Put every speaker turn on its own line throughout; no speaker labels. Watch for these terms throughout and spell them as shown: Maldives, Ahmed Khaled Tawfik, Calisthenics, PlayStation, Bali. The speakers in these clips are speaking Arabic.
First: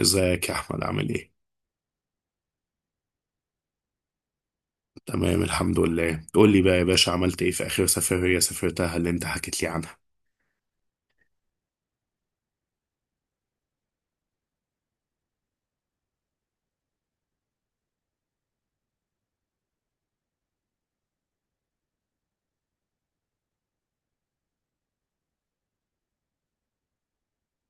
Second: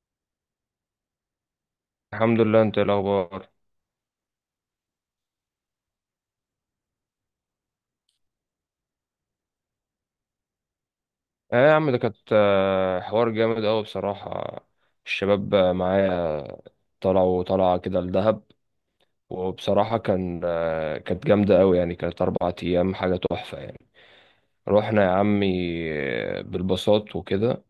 ازيك يا احمد، عامل ايه؟
الحمد لله، انت ايه الاخبار؟
تمام الحمد لله. قول لي بقى يا باشا، عملت ايه في اخر سفرية سافرتها اللي انت حكيت لي عنها؟
اه يا عم، ده كانت حوار جامد قوي بصراحه. الشباب معايا. طلعوا طلعه كده لدهب. وبصراحه كانت جامده قوي، يعني كانت 4 ايام حاجه تحفه يعني. رحنا يا عمي، بالباصات وكده.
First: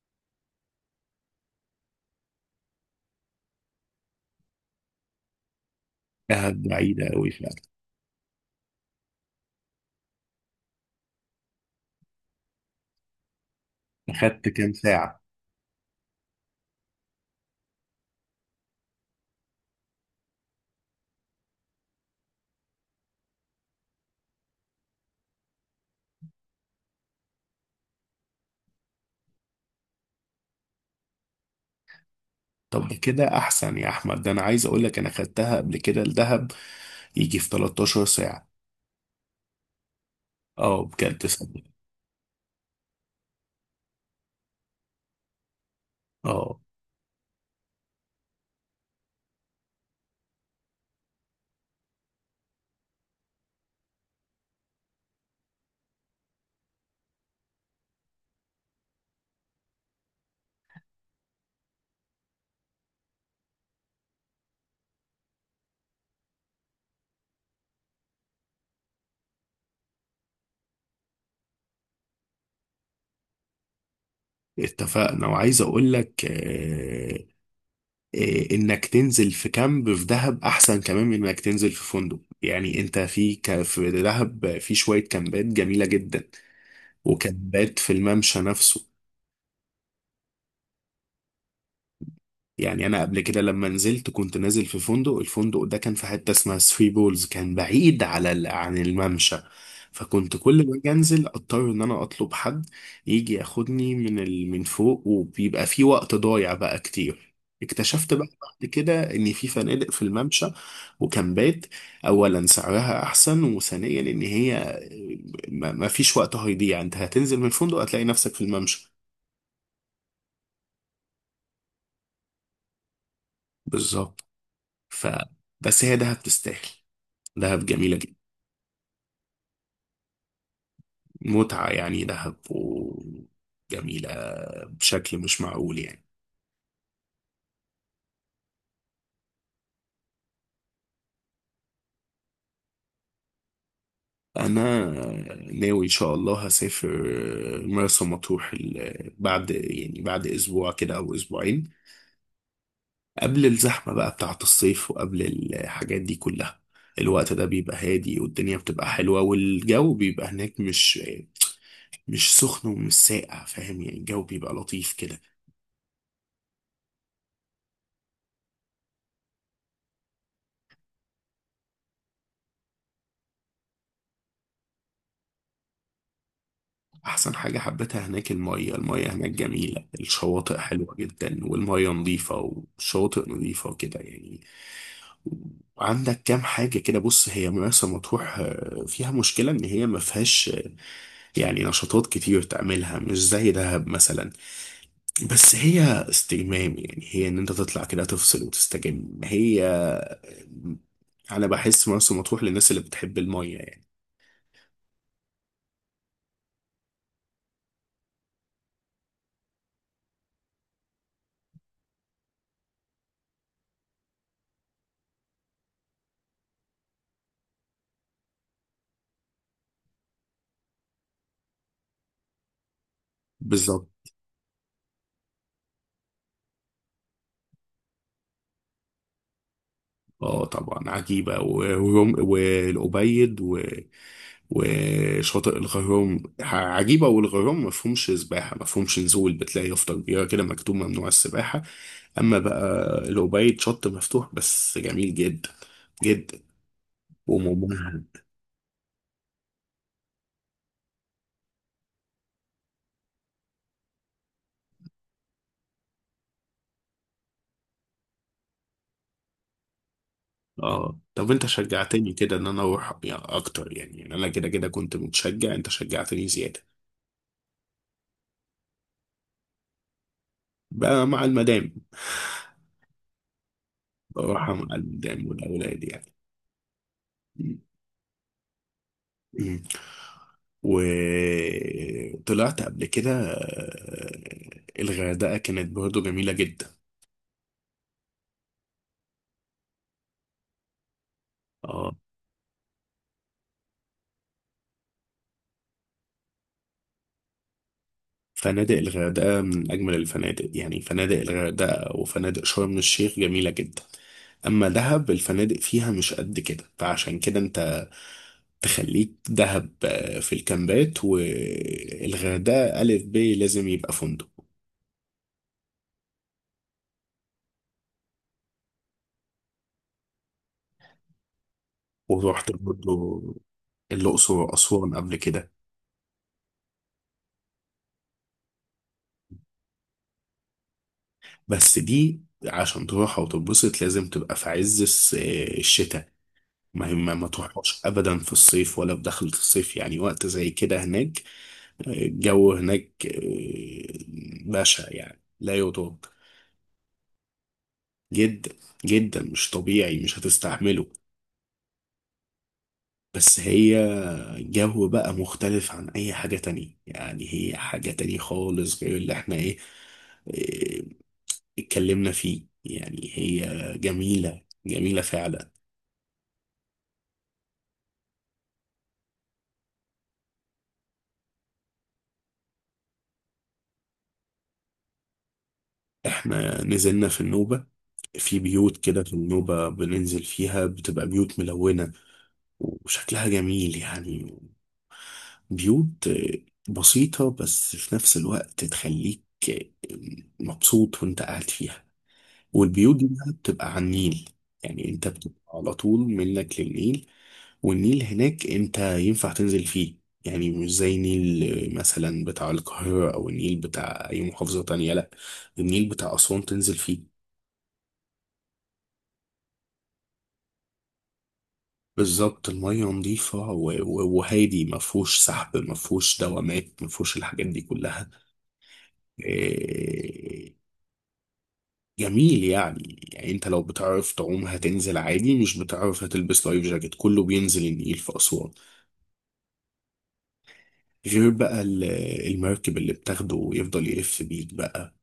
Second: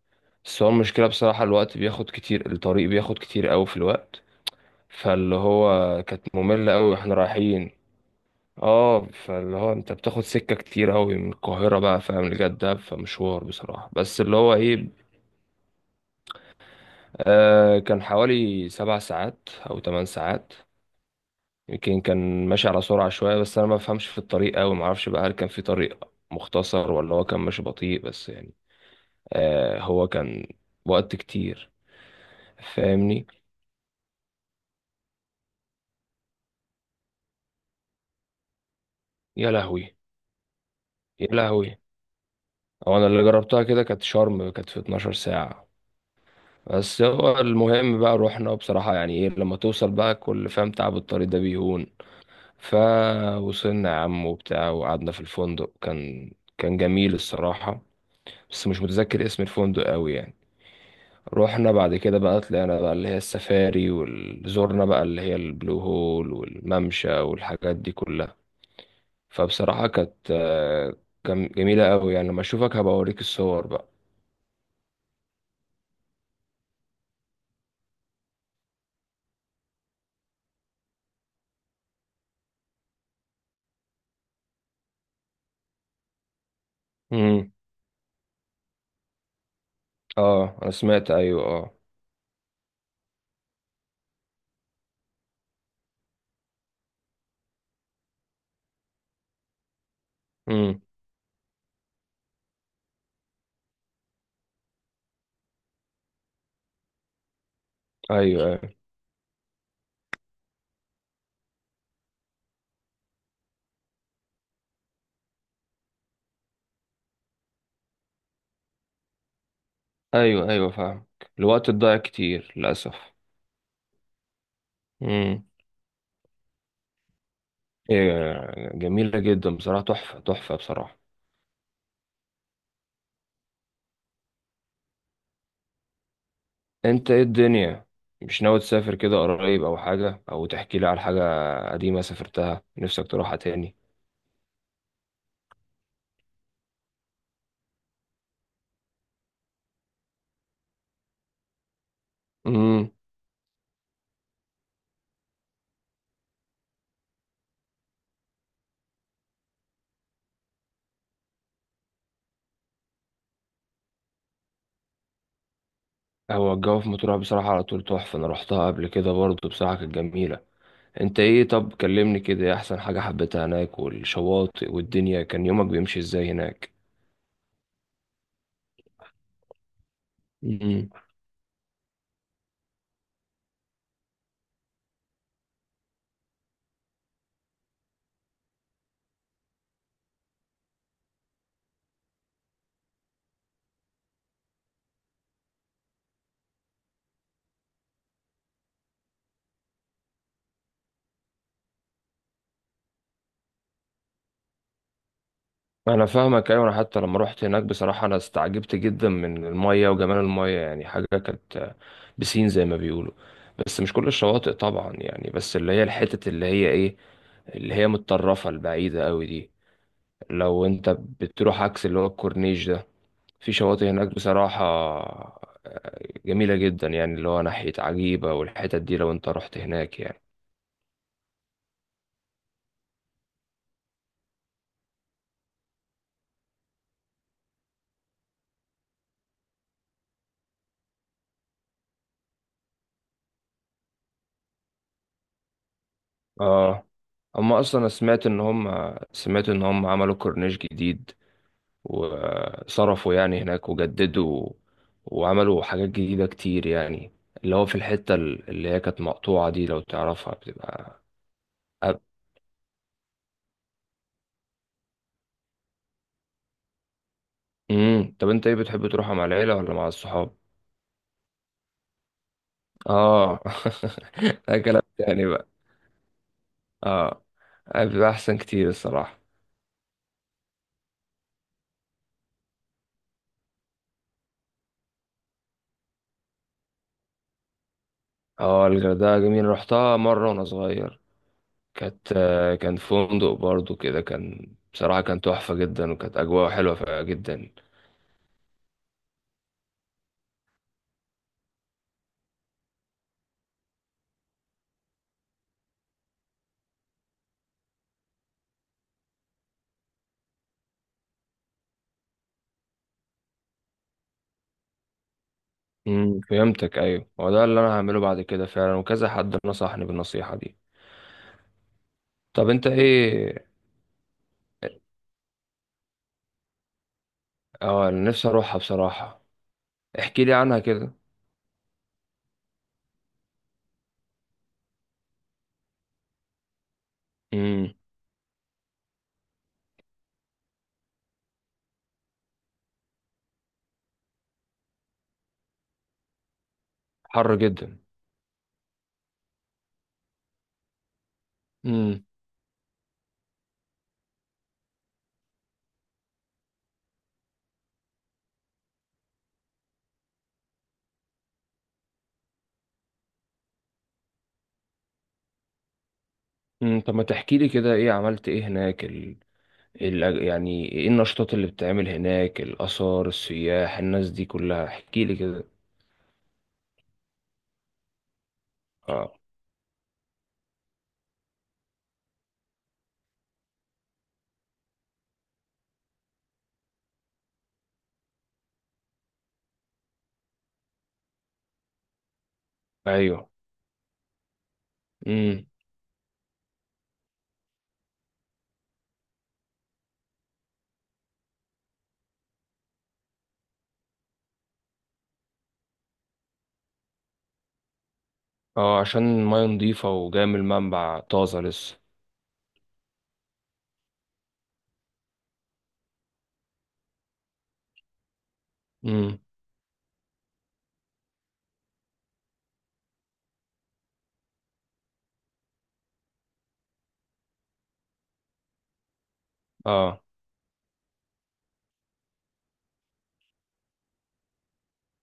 بس هو المشكله بصراحه، الوقت بياخد كتير، الطريق بياخد كتير قوي في الوقت. فاللي هو كانت
كانت
ممله قوي
بعيدة
واحنا
قوي فعلا.
رايحين. اه، فاللي هو انت بتاخد سكة كتير قوي من القاهرة بقى، فاهم، لجدة، فمشوار بصراحة، بس اللي
اخدت
هو
كام
ايه.
ساعة؟
آه، كان حوالي 7 ساعات او 8 ساعات. يمكن كان ماشي على سرعة شوية، بس انا ما بفهمش في الطريق قوي، ما اعرفش بقى هل كان في طريق مختصر ولا هو كان ماشي بطيء، بس يعني هو كان وقت كتير.
طب ده
فاهمني.
كده احسن يا احمد، ده انا عايز اقول لك انا خدتها قبل كده الدهب يجي في 13 ساعة.
يا لهوي،
اه بجد
يا
صدق.
لهوي. هو انا اللي جربتها كده كانت شرم، كانت في 12 ساعة.
اه،
بس هو المهم بقى روحنا بصراحة، يعني ايه لما توصل بقى، كل فاهم تعب الطريق ده بيهون. فوصلنا يا عم وبتاع، وقعدنا في الفندق، كان جميل الصراحة. بس مش متذكر اسم الفندق قوي يعني. روحنا بعد كده بقى، طلعنا بقى اللي هي السفاري، وزورنا بقى اللي هي البلو هول والممشى والحاجات دي كلها. فبصراحة كان جميلة قوي، يعني لما اشوفك هبقى اوريك الصور بقى.
اتفقنا وعايز اقول لك انك تنزل في كامب في دهب احسن كمان من انك تنزل في فندق. يعني انت في دهب في شوية كامبات جميلة جدا، وكان
امم.
بات في الممشى نفسه.
اه، انا سمعت، ايوه، اه.
يعني انا قبل كده لما نزلت كنت نازل في فندق، الفندق ده كان في حته اسمها ثري بولز، كان بعيد عن الممشى. فكنت كل ما
امم.
اجي انزل اضطر ان انا اطلب حد يجي ياخدني من فوق، وبيبقى في وقت ضايع بقى كتير. اكتشفت بقى
ايوه،
بعد كده ان في فنادق في الممشى وكامبات. اولا سعرها احسن، وثانيا ان هي ما فيش وقت هيضيع، انت هتنزل من الفندق هتلاقي نفسك في الممشى.
ايوه، ايوه، فاهم. الوقت الضايع كتير للاسف.
بالظبط. ف
امم.
بس هي دهب تستاهل، دهب جميلة جدا.
إيه جميله جدا بصراحه، تحفه تحفه بصراحه.
متعة يعني دهب، وجميلة بشكل مش معقول يعني.
انت ايه الدنيا؟ مش ناوي تسافر كده قريب او حاجه، او تحكي لي على حاجه قديمه سافرتها نفسك تروحها تاني؟
أنا ناوي إن شاء الله هسافر مرسى مطروح يعني بعد أسبوع كده أو أسبوعين،
امم.
قبل الزحمة بقى بتاعة الصيف وقبل الحاجات دي كلها. الوقت ده بيبقى هادي، والدنيا بتبقى حلوة، والجو بيبقى هناك مش سخن ومش ساقع، فاهم يعني؟ الجو بيبقى لطيف كده.
هو الجو في مطروح بصراحه على طول تحفه، انا رحتها قبل كده برضه بصراحه كانت جميله. انت ايه؟ طب كلمني كده، إيه احسن حاجه حبيتها هناك، والشواطئ، والدنيا كان يومك بيمشي ازاي هناك؟
احسن حاجة حبيتها هناك المية. المية هناك جميلة، الشواطئ حلوة جدا، والمية نظيفة، والشواطئ نظيفة وكده يعني. وعندك كام حاجة كده. بص، هي مرسى مطروح فيها مشكلة ان هي ما فيهاش يعني نشاطات كتير تعملها، مش زي دهب مثلا. بس هي استجمام يعني، هي ان انت تطلع كده تفصل وتستجم. هي انا بحس مرسى مطروح للناس اللي بتحب المية يعني.
انا فاهمك، ايوه، انا حتى لما رحت هناك بصراحه انا استعجبت جدا من الميه وجمال الميه، يعني حاجه كانت بسين زي ما بيقولوا. بس مش كل الشواطئ طبعا يعني، بس اللي هي الحتت، اللي هي ايه، اللي هي متطرفه البعيده قوي دي، لو انت بتروح عكس اللي هو الكورنيش ده، في شواطئ
بالظبط.
هناك بصراحه جميله جدا، يعني اللي هو ناحيه عجيبه، والحتت دي لو انت رحت هناك يعني.
اه طبعا عجيبة والأبيض، وشاطئ الغيوم عجيبة. والغيوم ما فيهمش سباحة، ما فيهمش نزول، بتلاقي يافطة كبيرة كده مكتوب ممنوع السباحة. أما بقى الأوبايد شط مفتوح، بس جميل جدا جدا،
اه. اما اصلا، أنا
وممهد.
سمعت ان هم عملوا كورنيش جديد، وصرفوا يعني هناك، وجددوا، وعملوا حاجات جديدة كتير يعني. اللي هو في الحتة اللي هي كانت مقطوعة دي، لو تعرفها
اه،
بتبقى
طب انت
أب...
شجعتني كده ان انا اروح يعني اكتر، يعني انا كده كده كنت متشجع، انت شجعتني زيادة.
مم. طب انت ايه، بتحب تروحها مع العيلة ولا مع الصحاب؟
بقى مع المدام.
اه.
بروح
ده
مع
كلام
المدام
تاني بقى.
والاولاد يعني.
اه. بيبقى احسن كتير الصراحة.
مم. وطلعت قبل كده الغردقة كانت برضه جميلة جدا.
اه، الغردقة جميل، رحتها مرة وانا صغير.
اه،
كان فندق برضو كده، كان بصراحة كان تحفة جدا، وكانت أجواء حلوة جدا.
فنادق الغردقة من أجمل الفنادق، يعني فنادق الغردقة وفنادق شرم الشيخ جميلة جدا. أما دهب الفنادق فيها مش قد كده، فعشان كده أنت تخليك دهب في الكامبات، والغردقة ألف ب لازم يبقى فندق.
فهمتك، ايوه، هو ده اللي انا هعمله بعد كده فعلا، وكذا حد نصحني بالنصيحة دي. طب
ورحت
انت
برضه
ايه؟
الأقصر وأسوان قبل كده.
اه، أنا نفسي اروحها بصراحة. احكي لي عنها كده.
بس دي عشان تروحها وتتبسط لازم تبقى في عز الشتاء. ما هي ما
امم.
تروحهاش ابدا في الصيف، ولا في دخلة الصيف يعني، وقت زي كده هناك. الجو هناك بشع يعني لا يطاق.
حر جدا.
جدا جدا، مش طبيعي، مش هتستحمله.
امم.
بس هي جو بقى مختلف عن اي حاجة تانية يعني، هي حاجة تانية خالص غير اللي احنا ايه آه، اتكلمنا فيه يعني. هي جميلة جميلة فعلا.
طب ما تحكي لي كده، ايه عملت ايه هناك، يعني ايه النشاطات اللي بتتعمل هناك، الاثار، السياح، الناس دي كلها، احكي لي كده.
احنا نزلنا في النوبة، في بيوت كده في
اه،
النوبة بننزل فيها، بتبقى بيوت ملونة، وشكلها جميل يعني. بيوت بسيطة بس في نفس الوقت تخليك مبسوط وانت قاعد فيها. والبيوت دي
ايوه،
بقى بتبقى على النيل، يعني انت بتبقى
امم،
على طول منك للنيل. والنيل هناك انت ينفع تنزل فيه، يعني مش زي نيل مثلا بتاع القاهرة او النيل بتاع اي محافظة تانية. لا، النيل بتاع أسوان تنزل فيه.
اه، عشان المية نضيفة وجاية من المنبع طازة لسه.
بالظبط، المية نظيفة وهادي، ما فيهوش سحب، ما فيهوش دوامات، ما فيهوش الحاجات دي كلها.
امم.
إيه، جميل يعني. انت لو بتعرف تعوم هتنزل عادي، مش بتعرف هتلبس لايف جاكيت، كله بينزل النيل في أسوان.
اه.
غير بقى المركب اللي بتاخده ويفضل يلف بيك بقى،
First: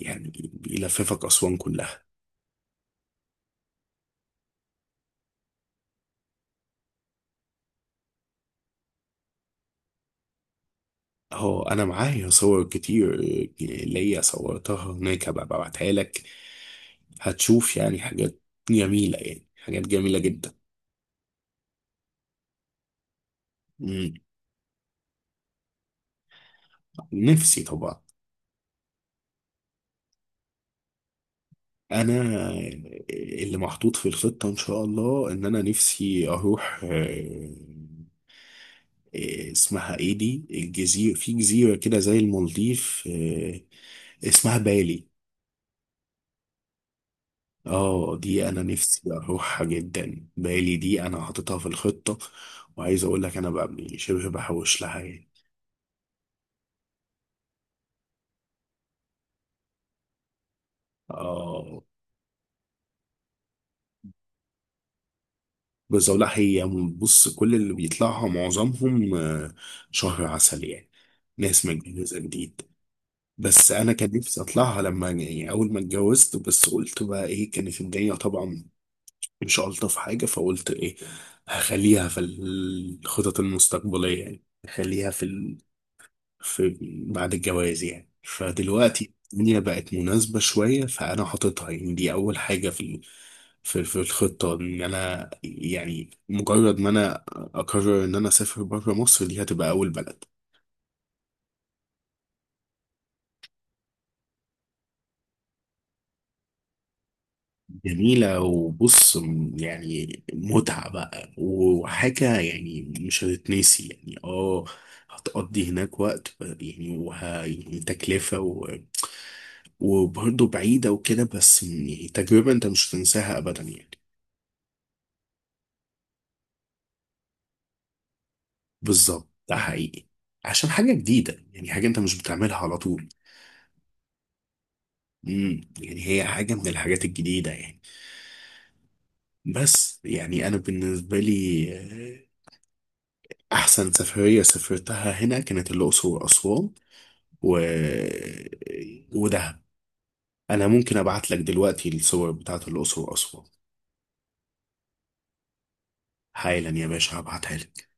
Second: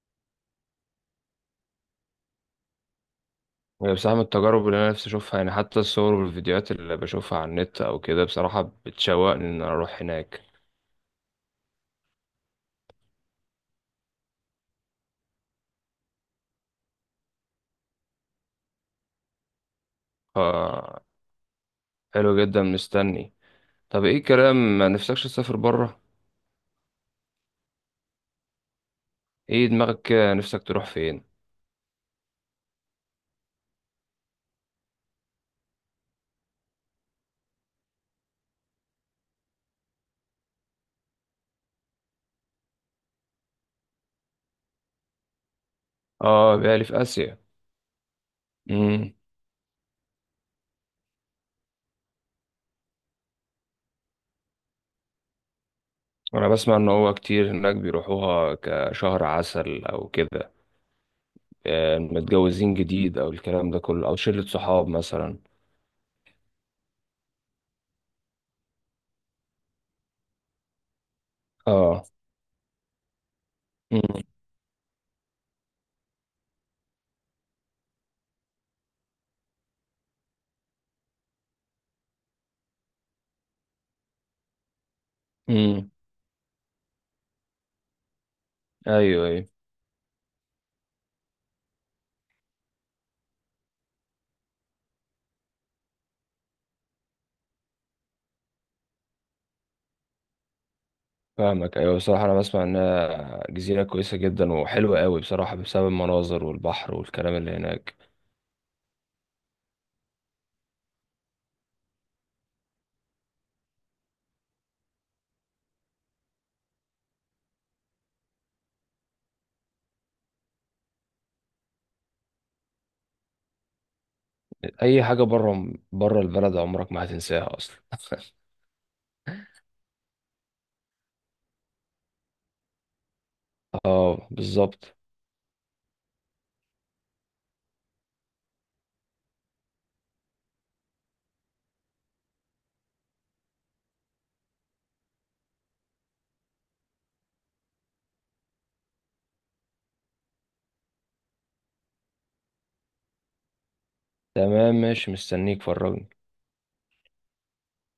يعني بيلففك أسوان كلها.
هي بصراحة من التجارب اللي أنا نفسي أشوفها، يعني حتى الصور والفيديوهات اللي بشوفها على النت أو كده بصراحة بتشوقني إن أنا أروح هناك.
هو انا معايا صور كتير، ليا صورتها هناك، هبقى ببعتها لك. هتشوف يعني حاجات جميلة، يعني حاجات جميلة
ف
جدا.
حلو جدا، مستني. طب
مم.
إيه الكلام، ما نفسكش تسافر بره؟
نفسي طبعا.
إيه دماغك كده، نفسك تروح فين؟
انا، اللي محطوط في الخطة ان شاء الله ان انا نفسي اروح اسمها ايه دي، الجزيرة، في جزيرة كده زي المالديف، اسمها بالي.
آه، بالي في آسيا.
اه، دي انا نفسي
مم.
اروحها جدا، بالي دي انا حاططها في الخطة. وعايز اقول لك انا بقى يعني شبه بحوش لها يعني.
أنا بسمع إن هو كتير هناك بيروحوها كشهر عسل أو كده.
اه.
متجوزين جديد أو الكلام ده كله، أو شلة صحاب مثلا.
بس أقول لك هي، بص، كل اللي بيطلعها معظمهم شهر عسل يعني، ناس
آه.
متجوزة جديد. بس انا كان
مم.
نفسي اطلعها لما يعني اول ما اتجوزت، بس قلت بقى ايه، كانت الدنيا طبعا مش الطف حاجة، فقلت ايه. هخليها في الخطط المستقبلية، يعني هخليها في
مم.
في بعد الجواز يعني. فدلوقتي
أيوه، أيوه.
الدنيا بقت مناسبة شوية، فأنا حاططها يعني، دي أول حاجة في الخطة، إن أنا يعني مجرد ما أنا أقرر إن أنا أسافر بره مصر دي هتبقى أول بلد.
فاهمك، ايوه، بصراحه انا بسمع انها جزيره كويسه جدا وحلوه قوي بصراحه، بسبب المناظر والبحر والكلام اللي هناك.
جميلة، وبص يعني متعة بقى وحاجة، يعني مش هتتنسي يعني، اه. هتقضي هناك وقت يعني يعني تكلفة وبرضه بعيدة وكده، بس يعني تجربة أنت مش هتنساها أبدا يعني.
اي حاجه بره، بره البلد عمرك ما هتنساها اصلا.
بالظبط ده حقيقي، عشان حاجة جديدة يعني، حاجة انت مش بتعملها على طول.
اه، بالظبط.
يعني هي حاجة من الحاجات الجديدة يعني. بس يعني انا بالنسبة لي احسن سفرية سافرتها هنا كانت الاقصر واسوان و... ودهب. انا ممكن ابعت لك دلوقتي الصور بتاعت الاقصر واسوان.
تمام، ماشي، مستنيك، فرجني.
حالا يا باشا هبعتها لك.